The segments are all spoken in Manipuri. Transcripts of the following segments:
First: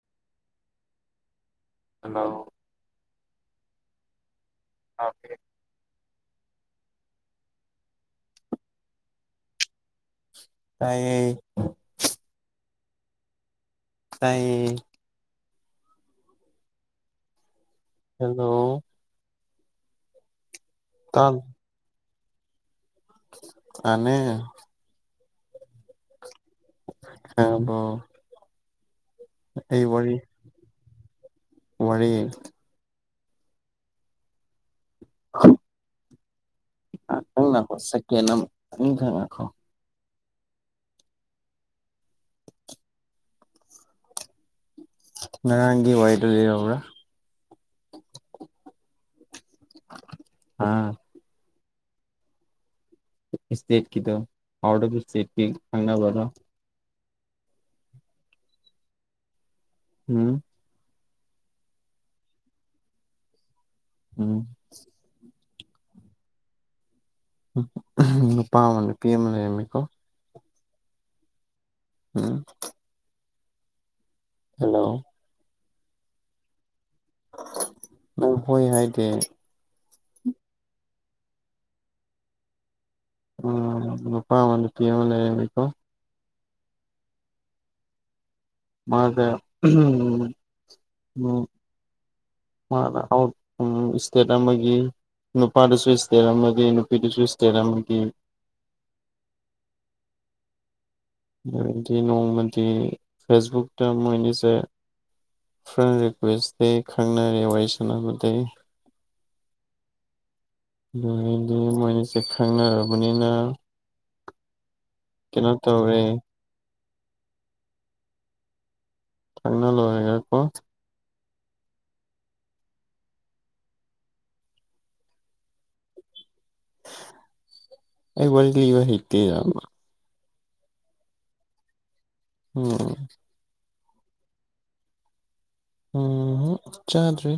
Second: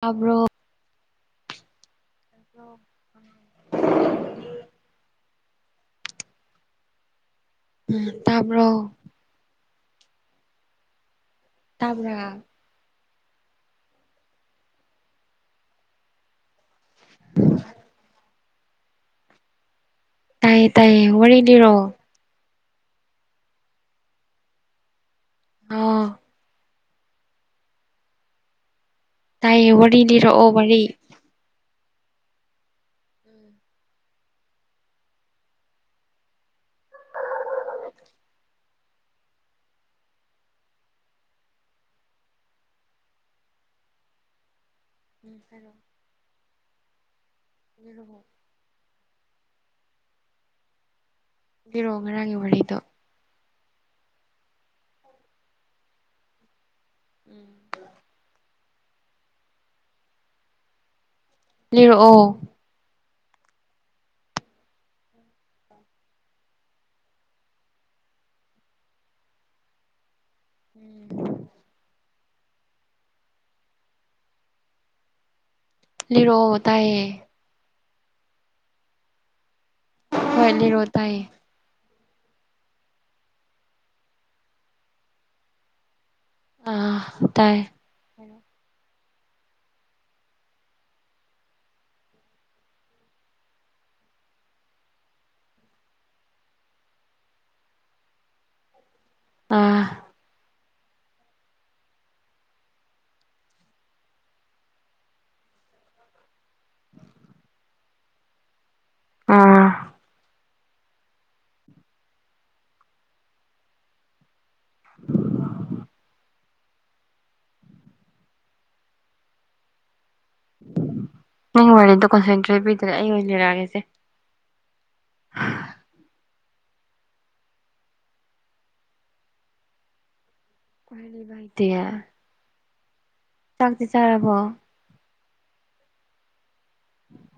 ꯇꯕ꯭ꯔꯣ ꯍꯜꯂꯣ ꯑꯣ ꯑ [unintelligible] ꯑꯣꯀꯦ ꯎꯝ ꯇꯕ꯭ꯔꯣ ꯇꯥꯏꯌꯦ ꯇꯥꯕ꯭ꯔꯥ ꯇꯥꯏꯌꯦ [inaudible] ꯍꯜꯂꯣ ꯇꯥꯏꯌꯦ ꯇꯥꯏꯌꯦ ꯋꯥꯔꯤ ꯂꯤꯔꯣ ꯑꯅꯦ ꯑꯥ ꯈꯪꯡꯉꯕꯣ ꯇꯥꯏꯌꯦ ꯋꯥꯔꯤ ꯂꯤꯔꯛꯑꯣ ꯋꯥꯔꯤ ꯋꯥꯔꯤ ꯎꯝ ꯈꯪꯣ ꯁꯦꯀ ꯊꯪꯣ [unintelligible] ꯎꯝ ꯍꯥꯏꯔꯛꯑꯣ ꯉꯔꯥꯡꯒꯤ ꯋꯥꯔꯤꯗꯣ ꯂꯤꯔꯛꯎꯔꯥ ꯂꯤꯔꯛꯑꯣ ꯑꯥ ꯂꯤꯔꯛꯎ ꯉꯔꯥꯡꯒꯤ ꯋꯥꯔꯤꯗꯣ ꯁ꯭ꯇꯦꯠꯀꯤꯗ ꯑꯥꯎꯠ ꯑꯣꯐ ꯁ꯭ꯇꯦꯠꯀꯤ ꯈꯪꯅꯕ꯭ꯔꯣ ꯎꯝ ꯎꯝ ꯂꯤꯔꯛꯑꯣ ꯎꯝ ꯅꯨꯄꯥꯥ ꯑꯃ ꯅꯨꯄꯤ ꯑꯃ ꯂꯩꯔꯝꯃꯤ ꯎꯝ ꯎꯝ ꯍꯜꯂꯣ ꯂꯤꯔꯛꯑꯣ ꯇꯥꯏ ꯅꯪ ꯍꯣꯏ ꯍꯥꯏꯗꯦ ꯍꯣꯏ ꯂꯤꯔꯛꯑꯣ ꯇꯥꯏ ꯅꯨꯄ ꯑꯃ ꯅꯨꯄꯤ ꯑꯃ ꯂꯩꯔꯝꯃꯤꯀꯣ ꯑꯥ ꯇꯥꯏꯌꯦ ꯃꯥꯒ ꯎꯝ [unintelligible] ꯃꯅꯥ ꯁ꯭ꯇꯦꯠ ꯑꯃꯒꯤ ꯅꯨꯄꯥꯗꯨꯁꯨ ꯁ꯭ꯇꯦꯠ ꯑꯃꯒꯤ ꯅꯨꯄꯤꯗꯨꯁꯨ ꯁ꯭ꯇꯦꯠ ꯑꯃꯒꯤ ꯑ ꯑꯗꯨꯗꯒꯤꯗꯤ ꯅꯣꯡꯃꯗꯤ ꯐꯦꯁꯕꯨꯛꯇ ꯃꯣꯏꯅꯤꯁꯦ ꯐ꯭ꯔꯦꯟ ꯔꯤꯀ꯭ꯋꯦꯁꯇꯩ ꯈꯪꯅꯔꯦ ꯋꯥꯔꯤ ꯁꯥꯟꯅꯕꯗꯒꯤ ꯑꯥ ꯑꯗꯨꯗꯒꯤ ꯃꯣꯏꯑꯅꯤꯁꯦ ꯈꯪꯅꯔꯕꯅꯤꯅ ꯀꯩꯅꯣ ꯇꯧꯔꯦ ꯐꯥꯏꯅꯜ ꯍ [unintelligible] ꯎꯝ ꯅꯪ ꯋꯥꯔꯤꯗꯣ ꯀꯣꯟꯁꯦꯟꯇ꯭ꯔꯦꯠ ꯄꯤꯗꯔꯦ ꯑꯩ ꯑꯣꯏꯅ ꯂꯤꯔꯛꯑꯒꯦꯁꯦ ꯑꯩ ꯋꯥꯔꯤ ꯂꯤꯕ ꯍꯩꯇꯦꯕ ꯂꯤꯕ ꯍꯩꯇꯦ ꯍꯥꯏꯕ ꯎꯝ ꯆꯥꯛꯇꯤ ꯆꯥꯔꯕꯣ ꯆꯥꯗ꯭ꯔꯤ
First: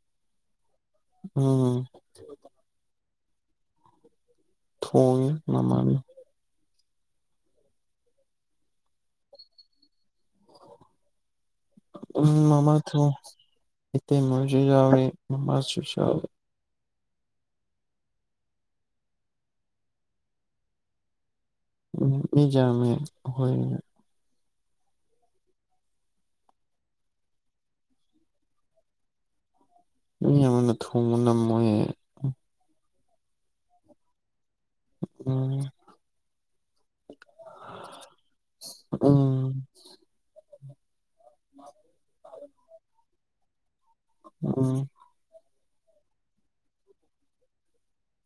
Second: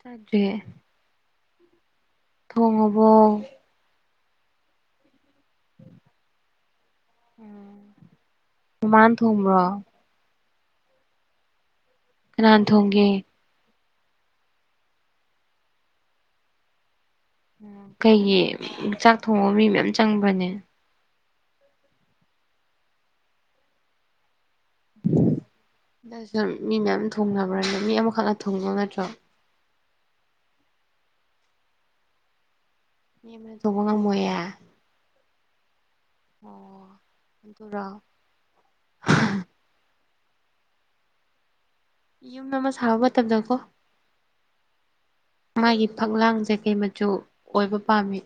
ꯆꯥꯗ꯭ꯔꯤꯌꯦ ꯎꯝ ꯊꯣꯡꯉꯕꯣ ꯊꯣꯡꯉꯦ ꯃꯃꯥꯅ ꯃꯃꯥꯅ ꯊꯣꯡꯕ꯭ꯔꯣ ꯎꯝ ꯀꯅꯥꯅ ꯃꯃꯥꯅ ꯊꯣꯡꯒꯦ ꯊꯣꯡꯉꯦ ꯏꯇꯩꯃꯁꯨ ꯌꯥꯎꯋꯦ ꯃꯃꯥꯁꯨ ꯌꯥꯎꯋꯦ ꯀꯩꯒꯤ ꯆꯥꯛ ꯊꯣꯡꯕꯕꯨ ꯃꯤ ꯃꯌꯥꯝ ꯆꯪꯕ꯭ꯔꯅꯦ ꯃꯤ ꯌꯝꯃꯦ ꯑꯩꯈꯣꯏ ꯑꯗꯣ ꯁꯨꯨꯝ ꯃꯤ ꯃꯌꯥꯝꯅ ꯊꯣꯡꯅꯕ꯭ꯔꯅꯦ ꯃꯤ ꯑꯃꯈꯛꯅ ꯊꯣꯡꯕ ꯅꯠꯇ꯭ꯔꯣ ꯃꯤ ꯑꯃꯅ ꯊꯣꯡꯕ ꯅꯝꯃꯣꯏꯌꯦ ꯃꯤ ꯑꯃꯅ ꯊꯣꯡꯕ ꯉꯝꯃꯣꯌꯦ ꯎꯝ ꯑꯣ ꯑꯗꯨꯔꯣ ꯎꯝ [inaudible] ꯌꯨꯝ ꯑꯃ ꯁꯥꯕ ꯃꯇꯝꯗꯀꯣ ꯎꯝ ꯃꯥꯒꯤ ꯐꯛꯂꯥꯡ ꯖꯦ ꯀꯩ ꯃꯆꯨ ꯑꯣꯏꯕ ꯄꯥꯝꯃꯤ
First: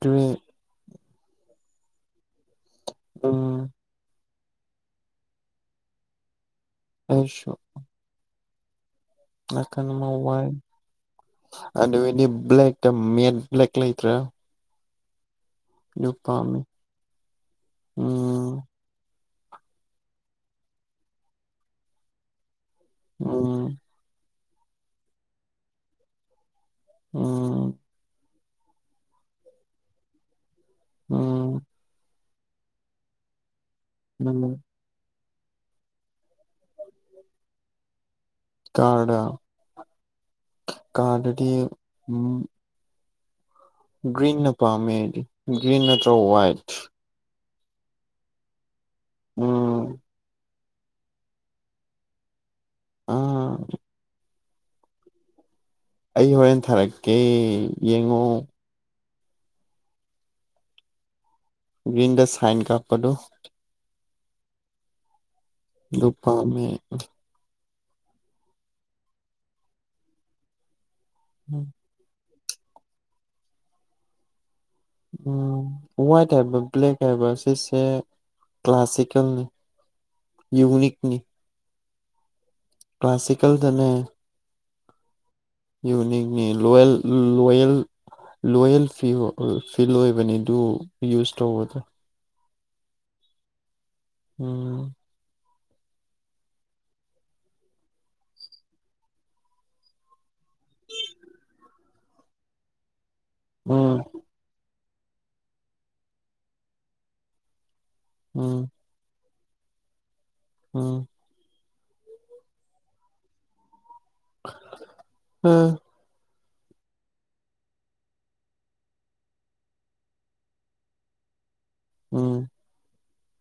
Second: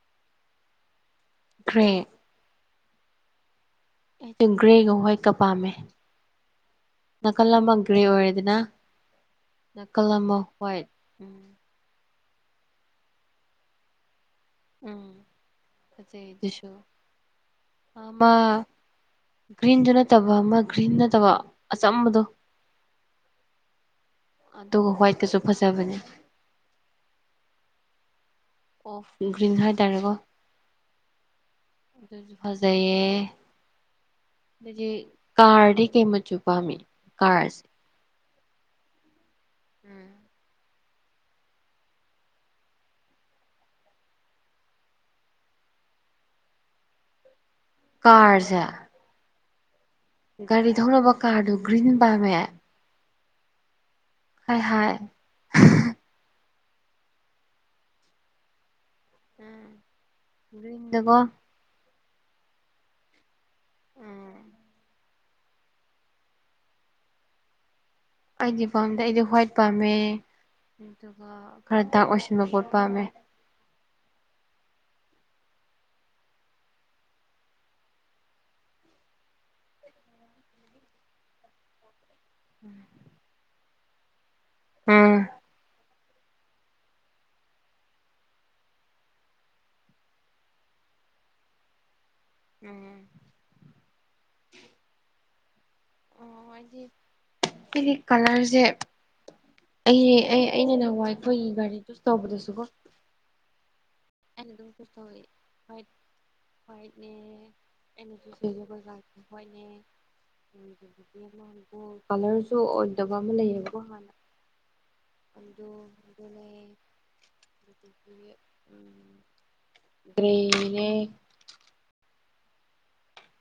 ꯗꯨꯋꯦ ꯀ꯭ꯔꯦ ꯎꯝ ꯑꯗꯤ ꯒ꯭ꯔꯦꯒ ꯍꯥꯏꯠꯀ ꯄꯥꯝꯃꯦ ꯅꯥꯀꯜ ꯑꯃ ꯒ꯭ꯔꯦ ꯑꯣꯏꯔꯦꯗꯅ ꯅꯀꯟ ꯅꯥꯀꯜ ꯑꯃ ꯋꯥꯏꯠ ꯍ꯭ꯋꯥꯏꯠ ꯎꯝ ꯑꯗꯨ ꯑꯣꯏꯗꯤ ꯕ꯭ꯂꯦꯛ ꯇ ꯃꯦꯠ ꯕ꯭ꯂꯦꯛ ꯂꯩꯇ꯭ꯔ ꯎꯝ ꯐꯖꯩ ꯑꯗꯨꯁꯨ ꯑꯃ ꯎꯝ ꯒ꯭ꯔꯤꯟꯖꯨ ꯅꯠꯇꯕ ꯑꯃ ꯒ꯭ꯔꯤꯟ ꯅꯠꯇꯕ ꯑꯆꯝꯕꯗꯣ ꯑꯥ ꯑꯗꯨꯒ ꯍꯨꯋꯥꯏꯠꯀꯁꯨ ꯐꯖꯕꯅꯦ ꯑꯥ ꯑꯣꯐ ꯒ꯭ꯔꯤꯟ ꯍꯥꯏꯇꯔꯦꯀꯣ ꯎꯝ ꯑꯗꯨꯁꯨ ꯐꯖꯩꯌꯦ ꯎꯝ ꯑꯩꯗꯤ ꯀꯥꯔꯗꯤ ꯀꯩꯃꯆꯨ ꯄꯥꯝꯃꯤ ꯀꯥꯔꯁ ꯀꯥꯔꯗ ꯎꯝ ꯀꯥꯔꯗꯗꯤ ꯎꯝ ꯒ꯭ꯔꯤꯟꯟꯅ ꯄꯥꯝꯃꯦ ꯑꯩꯗꯤ ꯒ꯭ꯔꯤꯟ ꯅꯠꯇ꯭ꯔ ꯋꯥꯏꯠ ꯀꯥꯔꯖꯦ ꯎꯝ ꯒꯥꯔꯤ ꯊꯧꯅꯕ ꯀꯥꯔꯗꯨ ꯒ꯭ꯔꯤꯟ ꯄꯥꯝꯃꯦ ꯑꯥ ꯍꯥꯏ ꯍꯥꯏ ꯑꯩ ꯍꯣꯔꯦꯟ ꯊꯥꯔꯛꯀꯦ ꯌꯦꯡꯉꯣ ꯎꯝ ꯒ꯭ꯔꯤꯟꯗꯀꯣ ꯒ꯭ꯔꯤꯟꯗ ꯁꯥꯏꯟ ꯀꯥꯞꯄꯗꯣ ꯗꯨ ꯄꯥꯝꯃꯦ ꯑꯩꯗꯤ ꯄꯥꯝꯗꯦ ꯑꯩꯗꯤ ꯍ꯭ꯨꯋꯥꯏꯠ ꯄꯥꯝꯃꯦ ꯑꯗꯨꯒ ꯎꯝ ꯈꯔ ꯗꯥꯛ ꯑꯣꯏꯁ ꯄꯣꯠ ꯄꯥꯝꯃꯦ ꯎꯝ ꯋꯥꯏꯠ ꯍꯥꯏꯕ ꯕ꯭ꯂꯦꯛ ꯍꯥꯏꯕ ꯁꯤꯁꯦ ꯀ꯭ꯂꯁꯤꯀꯦꯜꯅꯤ ꯌꯨꯅꯤꯛꯅꯤ ꯀ꯭ꯂꯁꯤꯀꯜꯗꯅꯦ ꯑꯝ ꯌꯨꯅꯤꯛꯅꯤ ꯂꯣꯌꯦꯜ ꯂꯣꯌꯦꯜ ꯂꯣꯌꯦꯜ ꯐꯤꯌꯨ ꯐꯤꯜ ꯑꯣꯏꯕꯅꯤ ꯑꯗꯨ ꯌꯨꯁ ꯇꯧꯕꯗ ꯎꯝ ꯎꯝ ꯑꯣ ꯍꯥꯏꯗꯤ ꯑꯩꯗꯤ ꯀꯂꯔꯁꯦ ꯑꯩ ꯑꯩꯅ ꯅꯍꯥꯟꯋꯥꯏ ꯑꯩꯈꯣꯏꯒꯤ ꯒꯥꯔꯤꯗꯁꯨ ꯇꯧꯕꯗꯁꯨ ꯀꯣ ꯎꯝ ꯑꯩꯅ ꯑꯗꯨꯝ ꯆꯨꯁ ꯇꯧꯌꯦ ꯋꯥꯏꯠꯅꯦ [inaudible] ꯎꯝ ꯎꯝ ꯑꯣ ꯀꯂꯔꯁꯨ ꯑꯣꯏꯗꯕ ꯑꯃ ꯂꯩꯌꯦꯕꯀꯣ ꯍꯥꯟꯅ ꯑꯗꯣ ꯑꯗꯨꯅꯦ [inaudible] ꯒ꯭ꯔꯦꯅꯦ ꯎꯝ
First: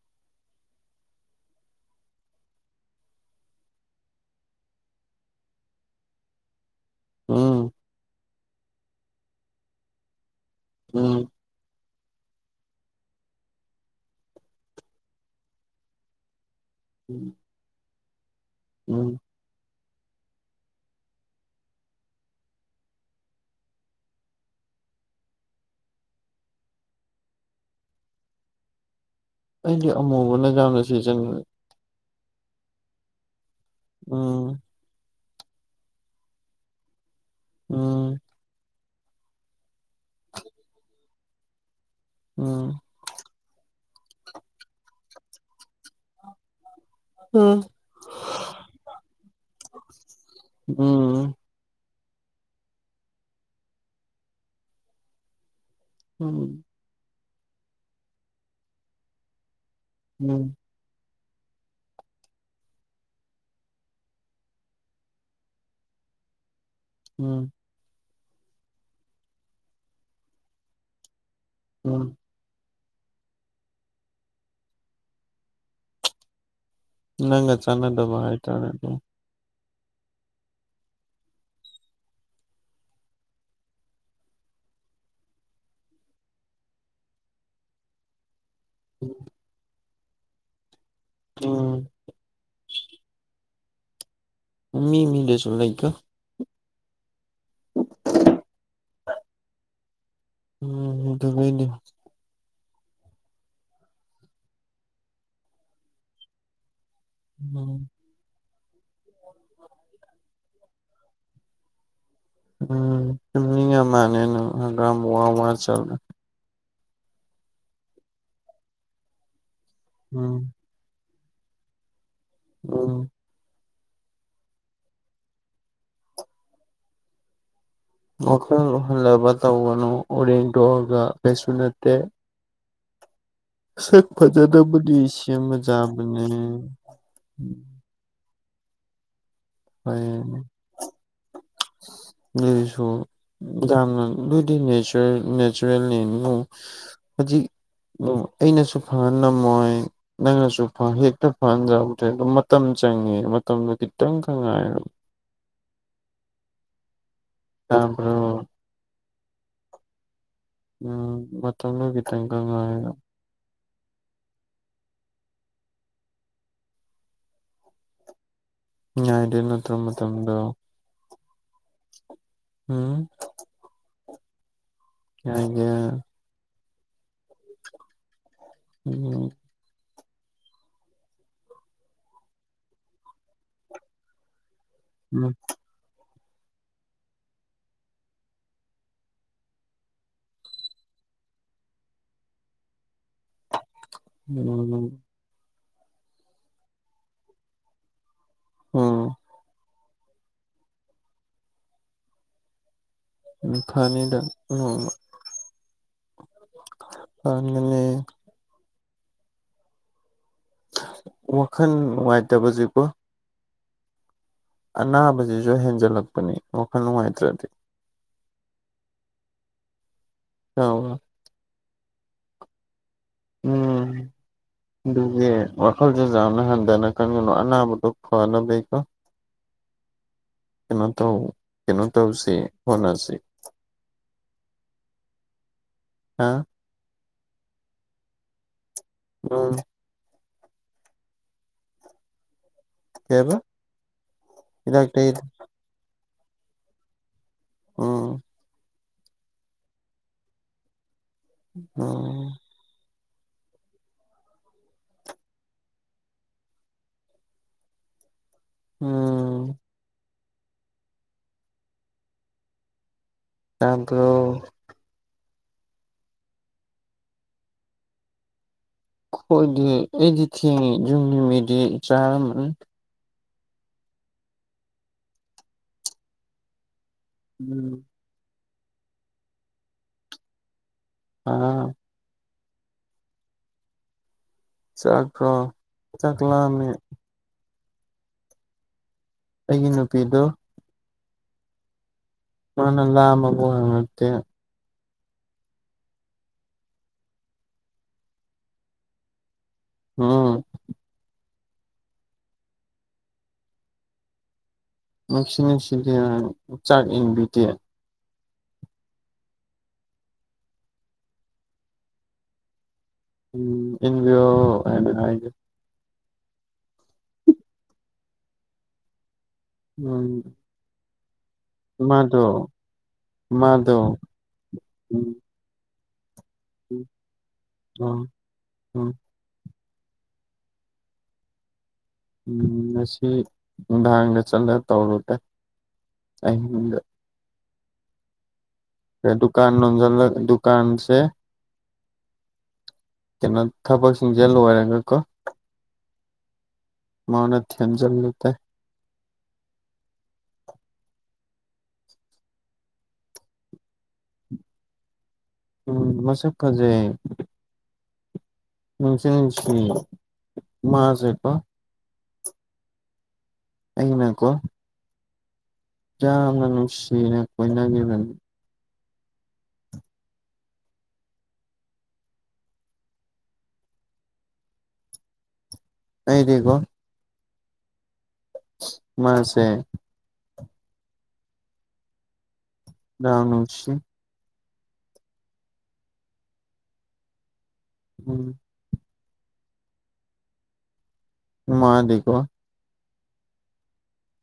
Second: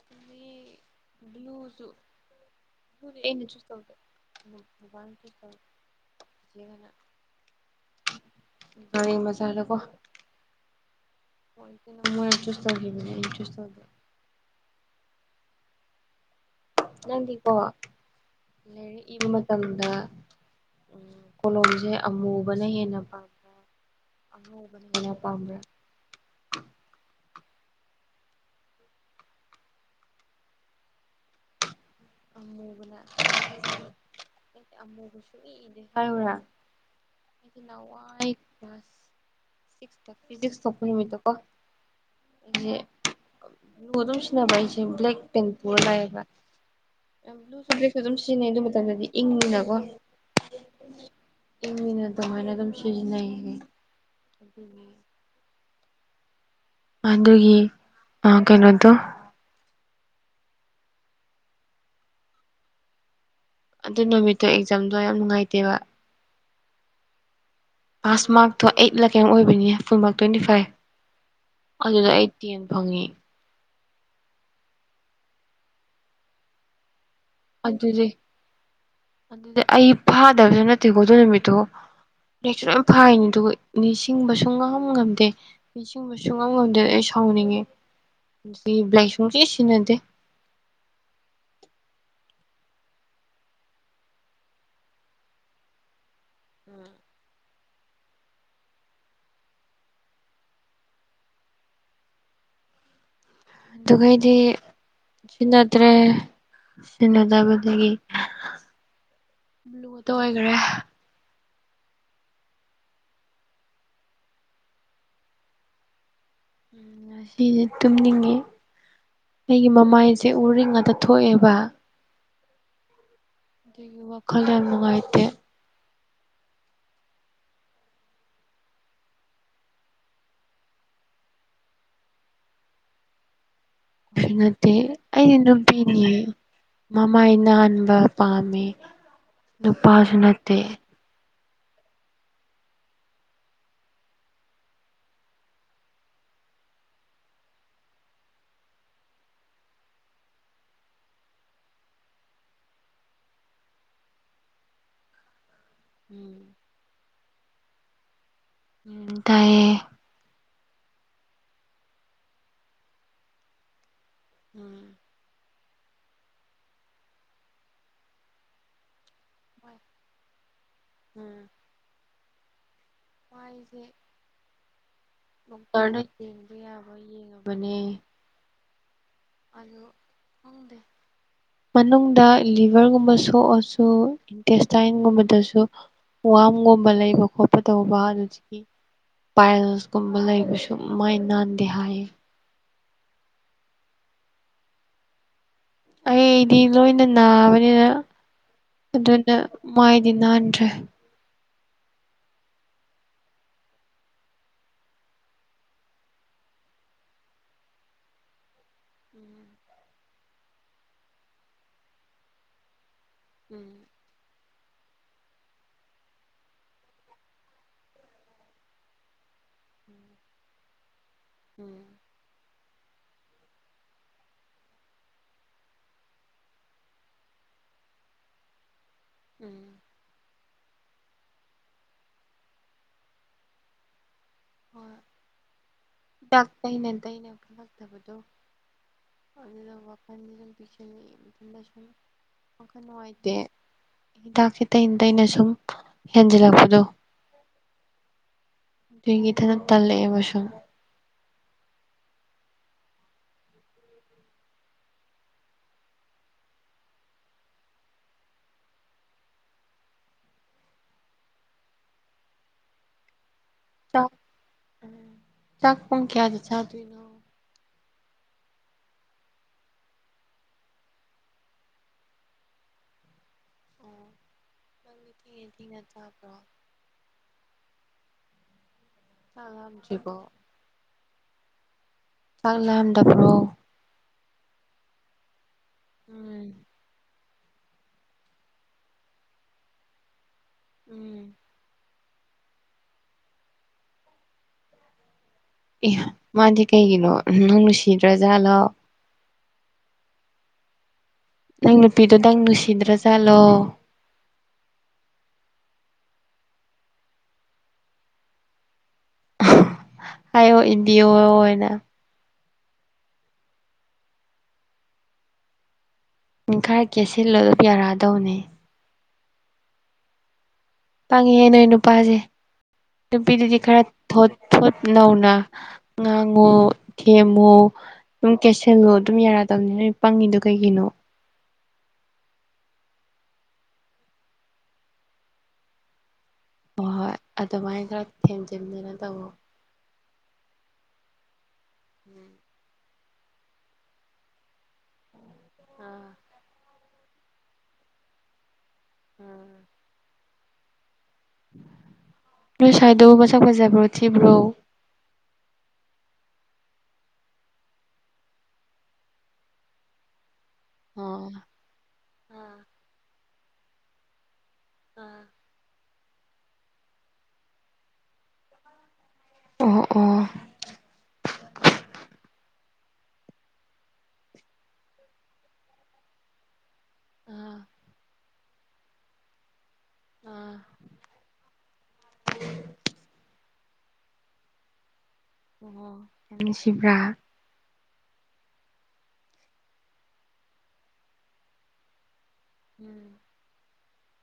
ꯑꯗꯒꯤ ꯕ꯭ꯂꯨꯁꯨ ꯑꯗꯨꯗꯤ ꯑꯩꯅ ꯆꯨꯁ ꯇꯧꯗꯦ ꯕꯥꯕꯥꯅ ꯆꯨꯁ ꯇꯧꯌꯦ ꯎꯝ ꯒꯔꯤ ꯃꯆꯥꯗꯀꯣ ꯎꯝ ꯃꯣꯏꯅ ꯆꯨꯁ ꯇꯧꯈꯤꯕꯅꯦ ꯑꯩꯅ ꯆꯨꯁ ꯇꯧꯗꯦ ꯎꯝ ꯅꯪꯗꯤꯀꯣ ꯂꯥꯏꯔꯤꯛ ꯎꯝ ꯏꯕ ꯃꯇꯝꯗ ꯎꯝ ꯀꯣꯂꯣꯝꯁꯦ ꯑꯃꯨꯕꯅ ꯍꯦꯟꯅ ꯄꯥꯝꯕ꯭ꯔ ꯑꯉꯧꯕꯅ ꯍꯦꯟꯅ ꯄꯥꯝꯕ꯭ꯔ ꯑꯩꯗꯤ ꯑꯃꯨꯕꯅ ꯌꯥꯝꯅ ꯁꯤꯖꯤꯟꯅꯩ ꯑꯃꯨꯕꯅ ꯎꯝ ꯍꯥꯏꯎꯔꯥ ꯑꯩꯗꯤ ꯎꯝ ꯅꯍꯥꯟꯋꯥꯏ ꯐꯤꯖꯤꯛꯁ ꯊꯣꯛꯄ ꯅꯨꯃꯤꯠꯇꯣꯀꯣ ꯑꯩꯁꯦ ꯎꯝ ꯀꯣꯂꯣꯝ ꯁꯤꯖꯤꯟꯅꯕ ꯑꯩꯁꯦ ꯕ꯭ꯂꯦꯛ ꯄꯦꯟ ꯄꯨꯔꯒ ꯂꯥꯛꯌꯦꯕ ꯌꯥꯝ ꯎꯝ ꯕ꯭ꯂꯨꯁꯨ ꯕ꯭ꯂꯦꯛꯁꯨ ꯑꯗꯨꯝ ꯁꯤꯖꯤꯟꯅꯩ ꯑꯗꯨ ꯃꯇꯝꯗꯗꯤ ꯏꯪꯉꯤꯅꯀꯣ ꯎꯝ ꯑꯗꯨꯃꯥꯏꯅ ꯑꯗꯨꯝ ꯁꯤꯖꯤꯟꯅꯩꯌꯦ ꯎꯝ ꯑꯗꯨꯒꯤ ꯑꯥ ꯀꯩꯅꯣꯗꯣ ꯎꯝ ꯑꯗꯨ ꯅꯨꯃꯤꯠꯇꯣ ꯑꯦꯛꯖꯥꯝꯗꯣ ꯌꯥꯝ ꯅꯨꯡꯉꯥꯏꯇꯦꯕ ꯎꯝ ꯄꯥꯁ ꯃꯥꯛꯇꯣ ꯑꯩꯠ ꯂꯥ ꯀꯩꯅꯣꯝ ꯑꯣꯏꯕꯅꯤꯅꯦ ꯐꯨꯜ ꯃꯥꯔꯛ ꯇ꯭ꯋꯦꯟꯇꯤ ꯐꯥꯏꯚ ꯑꯗꯨꯗ ꯎꯝ ꯑꯩꯠ ꯇꯦꯟ ꯐꯪꯉꯦ ꯅꯪꯒ ꯑꯗꯨꯗꯤ ꯆꯥꯟꯅꯗꯕ ꯍꯥꯏ ꯇꯥꯔꯦ ꯑꯗꯣ ꯑꯗꯨꯗꯤ ꯑꯩ ꯐꯥꯗꯕꯁꯨ ꯅꯠꯇꯦꯀꯣ ꯑꯗꯨ ꯅꯨꯃꯤꯠꯇꯣ ꯅꯦꯛꯁꯨ ꯂꯣꯏ ꯐꯥꯔꯤꯅꯤ ꯑꯗꯨꯒ ꯅꯤꯡꯁꯤꯡꯕ ꯁꯨꯉꯝ ꯉꯝꯗꯦ ꯅꯤꯡꯁꯤꯡꯕ ꯁꯨꯉꯝ ꯉꯝꯗꯦ ꯑꯩꯁꯨ ꯁꯥꯎꯅꯤꯡꯉꯦ ꯑꯗꯨꯗꯤ ꯕ꯭ꯂꯦꯛ ꯁꯨꯡꯁꯤ ꯁꯤꯖꯤꯟꯅꯗꯦ ꯎꯝ ꯃꯤꯃꯤꯗꯁꯨ ꯂꯩꯗ ꯎꯝ ꯑꯗꯨꯃꯥꯏꯅ ꯑꯗꯨꯒ ꯑꯩꯗꯤ ꯁꯤꯖꯤꯟꯅꯗ꯭ꯔꯦ ꯎꯝ ꯁꯤꯟꯅꯗꯕꯗꯒꯤ ꯂꯨꯇ ꯑꯣꯏꯈ꯭ꯔꯦ ꯇꯨꯝꯅꯤꯡꯉꯥ ꯃꯥꯜꯂꯦ ꯅꯪ ꯍꯀꯥꯝ ꯋꯥ ꯋꯥ ꯆꯜꯂꯦ ꯎꯝ ꯑꯁꯤꯁꯦ ꯇꯨꯝꯅꯤꯡꯉꯦ ꯑꯩꯒꯤ ꯃꯃꯥꯏꯁꯦ ꯎꯝ ꯎꯔꯤꯡ ꯉꯥꯛꯇ ꯊꯣꯛꯑꯦꯕ ꯑꯣ ꯑꯗꯒꯤ ꯋꯥꯈꯜꯗꯣ ꯌꯥꯝ ꯅꯨꯡꯉꯥꯏꯇꯦ ꯋꯥꯈꯜ ꯍꯜꯂꯕ ꯇꯧꯒꯅꯨ ꯎꯔꯤꯡꯗꯣꯛꯑꯒ ꯀꯩꯁꯨ ꯅꯠꯇꯦ ꯁꯛ ꯀꯩꯁꯨ ꯅꯠꯇꯦ ꯐꯖꯅꯕꯨꯗꯤ ꯑꯩꯗꯤ ꯁꯦꯝꯕ ꯅꯨꯄꯤꯅꯤ ꯌꯥꯕꯅꯦ ꯃꯃꯥꯏ ꯅꯥꯟꯕ ꯄꯥꯝꯃꯦ ꯅꯨꯄꯥꯁꯨ ꯐꯩꯌꯦꯅꯦ ꯅꯠꯇꯦ [unintelligible] ꯍꯧꯖꯤꯛ ꯗꯨ ꯑꯩꯅꯁꯨ ꯐꯪꯍꯟꯂꯝꯃꯣꯏ ꯅꯪꯅꯁꯨ ꯐ ꯍꯦꯛꯇ ꯐꯍꯟꯖꯕꯗ꯭ꯔꯦ ꯑꯗꯨ ꯃꯇꯝ ꯆꯪꯉꯦ ꯃꯇꯝꯗꯣ ꯈꯤꯇꯪ ꯇꯛ ꯉꯥꯏꯔꯣ ꯎꯝ ꯇꯥꯕ꯭ꯔꯣ ꯎꯝ ꯇꯥꯏꯌꯦ ꯎꯝ ꯃꯇꯝꯗꯨ ꯈꯤꯇꯪꯒ ꯉꯥꯏꯌꯣ ꯎꯝ ꯉꯥꯏꯗꯣꯏ ꯅꯠꯇ꯭ꯔꯣ ꯃꯥꯏ ꯃꯇꯝꯗꯣ ꯎꯝ ꯍꯨꯝ ꯌꯥꯏꯒꯦ [inaudible] ꯑꯌꯥꯕ ꯌꯦꯡꯉꯕꯅꯦ [unintelligible] [inaudible] ꯃꯅꯨꯡꯗ ꯂꯤꯚꯔꯒꯨꯝꯕ ꯁꯣꯛꯑꯁꯨ ꯎꯝ ꯏꯟꯇꯦꯁꯇꯥꯏꯟꯒꯨꯝꯕꯗꯁꯨ ꯋꯥꯝꯒꯨꯝꯕ ꯂꯩꯕ ꯈꯣꯠꯄ ꯇꯧꯕ ꯑꯗꯨꯖꯤ ꯄꯥꯏꯜꯁꯀꯨꯝꯕ ꯂꯩꯕ ꯁꯨ ꯃꯥꯏ ꯅꯥꯟꯗꯦ ꯍꯥꯏꯌꯦ ꯎꯝ ꯑꯩꯗꯤ ꯂꯣꯏꯅ ꯅꯥꯕꯅꯤꯅ ꯎꯝ ꯑꯗꯨꯅ ꯃꯥꯏꯗꯤ ꯅꯥꯟꯗ꯭ꯔꯦ ꯎꯝ ꯐꯅꯤꯗ ꯑꯅꯦ ꯋꯥꯈꯜ ꯅꯨꯡꯉꯥꯏꯇꯕꯁꯤꯀꯣ ꯎꯝ ꯑꯅꯥꯕꯁꯤꯁꯨ ꯍꯦꯟꯖꯜꯂꯛꯄꯅꯤ ꯋꯥꯈꯜ ꯅꯨꯡꯉꯥꯏꯇ꯭ꯔꯗꯤ ꯎꯝ [inaudible] ꯎꯝ ꯑꯗꯨꯒꯤ ꯋꯥꯈꯜꯁꯦ ꯌꯥꯝꯅ ꯍꯟꯊꯅ ꯈꯟꯒꯅꯣ ꯑꯅꯥꯕꯗꯣ ꯐꯅꯕꯩ ꯂꯩꯀꯣ ꯎꯝ ꯀꯩꯅꯣ ꯇꯧ ꯀꯩꯅꯣ ꯇꯧꯁꯦ ꯍꯣꯅꯁꯤ ꯍꯣꯏ ꯍꯥ ꯍꯤꯗꯥꯛ ꯇꯩꯅ ꯇꯩꯅ ꯐꯠꯇꯕꯗꯣ ꯎꯝ [unintelligible] ꯋꯥꯈꯟ ꯀꯩ ꯅꯨꯡꯉꯥꯏꯇꯦ ꯍꯥꯏꯕ ꯍꯤꯗꯥꯛ ꯁꯦ ꯇꯩꯩꯅ ꯇꯩꯅ ꯁꯨꯝ ꯍꯦꯟꯖꯤꯜꯂꯛꯄꯗꯣ ꯎꯝ ꯗꯨꯒꯤ ꯏꯊꯟꯗ ꯇꯜꯂꯛꯑꯦꯕꯁꯨꯝ [unintelligible] ꯎꯝ ꯇꯕ꯭ꯔꯣ ꯆꯥꯛ ꯎꯝ ꯆꯥꯛ ꯄꯨꯡ ꯀꯌꯥꯗ ꯆꯥꯗꯣꯏꯅꯣ ꯈꯣꯏꯗꯤ ꯑꯩꯗꯤ ꯊꯦꯡꯑꯦ ꯌꯨꯝꯒꯤ ꯃꯤꯗꯤ ꯆꯥꯔꯝꯃꯅꯤ ꯑꯣ ꯅꯪꯗꯤ ꯊꯦꯡꯅ ꯊꯦꯡꯅ ꯆꯥꯕ꯭ꯔꯣ ꯎꯝ ꯆꯥꯛ ꯂꯤꯝꯗ꯭ꯔꯤꯕꯣ ꯑꯥ ꯆꯥꯛ ꯂꯝꯗꯕ꯭ꯔꯣ ꯆꯥꯛꯔꯣ ꯆꯥꯛꯂꯝꯃꯦ ꯑꯩꯒꯤ ꯅꯨꯄꯤꯗꯣ ꯎꯝ ꯃꯥꯅ ꯂꯥꯝꯃꯕꯣ ꯍꯪꯉꯛꯇꯦ ꯑꯦ ꯃꯗꯤ ꯀꯩꯒꯤꯅꯣ ꯅꯪ ꯅꯨꯡꯁꯤꯗ꯭ꯔ ꯖꯥꯠꯂꯣ ꯎꯝ ꯅꯪ ꯅꯨꯄꯤꯗꯣ ꯅꯪ ꯅꯨꯡꯁꯤꯗ꯭ꯔꯖꯥꯠꯂꯣ ꯅꯨꯡꯁꯤꯅꯨꯡꯁꯤꯗꯦ ꯆꯥꯛ ꯏꯟꯕꯤꯗꯦ ꯍꯥꯏꯌꯣ ꯏꯟꯕꯤꯌꯣꯅ ꯎꯝ ꯏꯟꯕꯤꯌꯣ ꯍꯥꯏꯅ ꯍꯥꯏꯒꯦ ꯏꯡ ꯈꯥꯔꯀꯦꯁꯜꯂꯣ ꯑꯗꯨꯝ ꯌꯥꯔꯛꯑꯗꯧꯅꯦ ꯎꯝ ꯄꯥꯡꯉꯤꯍꯦ ꯅꯣꯏ ꯅꯨꯄꯥꯖꯦ ꯃꯥꯗꯣ ꯅꯨꯄꯤꯗꯗꯤ ꯃꯥꯗꯣ ꯈꯔ ꯊꯣꯠ ꯊꯣꯠ ꯎꯝ ꯅꯧꯅ ꯉꯥꯡꯉꯣ ꯊꯦꯝꯃꯣ ꯎꯝ ꯑꯗꯨꯝ ꯀꯦꯁꯦꯜꯂꯣ ꯎꯝ ꯑꯗꯨꯝ ꯌꯥꯔ ꯄꯪꯉꯤꯗꯣ ꯀꯩꯒꯤꯅꯣ ꯎꯝ ꯉꯁꯤ ꯅꯨꯡꯗꯥꯥꯡꯗ ꯆꯠꯂ ꯇꯧꯔꯨꯒꯦ ꯑꯍꯤꯡꯗ ꯍꯣꯏ ꯍꯣꯏ ꯑꯗꯨꯃꯥꯏꯅ ꯈꯔ ꯊꯦꯝꯖꯟ ꯗꯨꯀꯥꯟ ꯅꯣꯟꯖ ꯗꯨꯀꯥꯟꯁꯦ ꯎꯝ ꯀꯩꯅꯣ ꯊꯕꯛꯁꯤꯡꯁꯦ ꯂꯣꯏꯔꯒ ꯀꯣ ꯑꯥ ꯃꯅ ꯊꯦꯝꯖꯟꯕꯇꯥꯏ ꯑꯥ ꯅꯣꯏ ꯁꯥꯏꯗꯣ ꯃꯁꯛ ꯐꯖꯕ꯭ꯔꯣ ꯊꯤꯕ꯭ꯔꯣ ꯎꯝ ꯃꯁꯛ ꯐꯖꯩ ꯅꯨꯡꯁꯨ ꯅꯨꯡꯁꯤ ꯃꯖꯦꯀꯣ ꯑꯣ ꯑꯩꯅꯀꯣ ꯑꯥ ꯌꯥꯝꯅ ꯅꯨꯡꯁꯤꯅ ꯀꯣꯏꯅꯒꯤꯕꯅꯦ ꯑꯣ ꯑꯣ ꯑꯩꯗꯤꯀꯣ ꯑꯥ ꯃꯁꯦ ꯑꯥ ꯌꯥꯝ ꯅꯨꯡꯁꯤ ꯑꯣ ꯅꯨꯡꯁꯤꯕ꯭ꯔꯥ ꯎꯝ ꯃꯥꯗꯤꯀꯣ ꯎꯝ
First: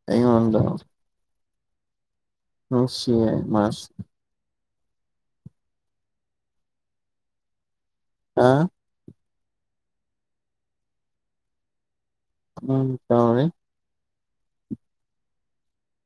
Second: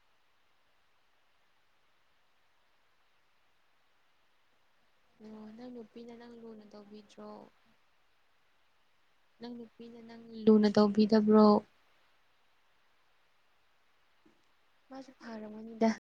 ꯑꯩꯉꯣꯟꯗ ꯅꯨꯡꯁꯤꯌꯦ ꯃꯥꯁꯨ ꯑꯣ ꯅꯪ ꯅꯨꯄꯤꯅ ꯅꯪ ꯂꯨꯅ ꯇꯧꯕꯤꯗ꯭ꯔꯣ ꯑꯥ ꯅꯪ ꯅꯨꯄꯤꯅ ꯅꯪ ꯂꯨꯅ ꯇꯧꯕꯤꯗꯕ꯭ꯔꯣ ꯎꯝ ꯇꯥꯎꯔꯦ ꯃꯁꯨ ꯐꯔꯝꯒꯅꯤꯗ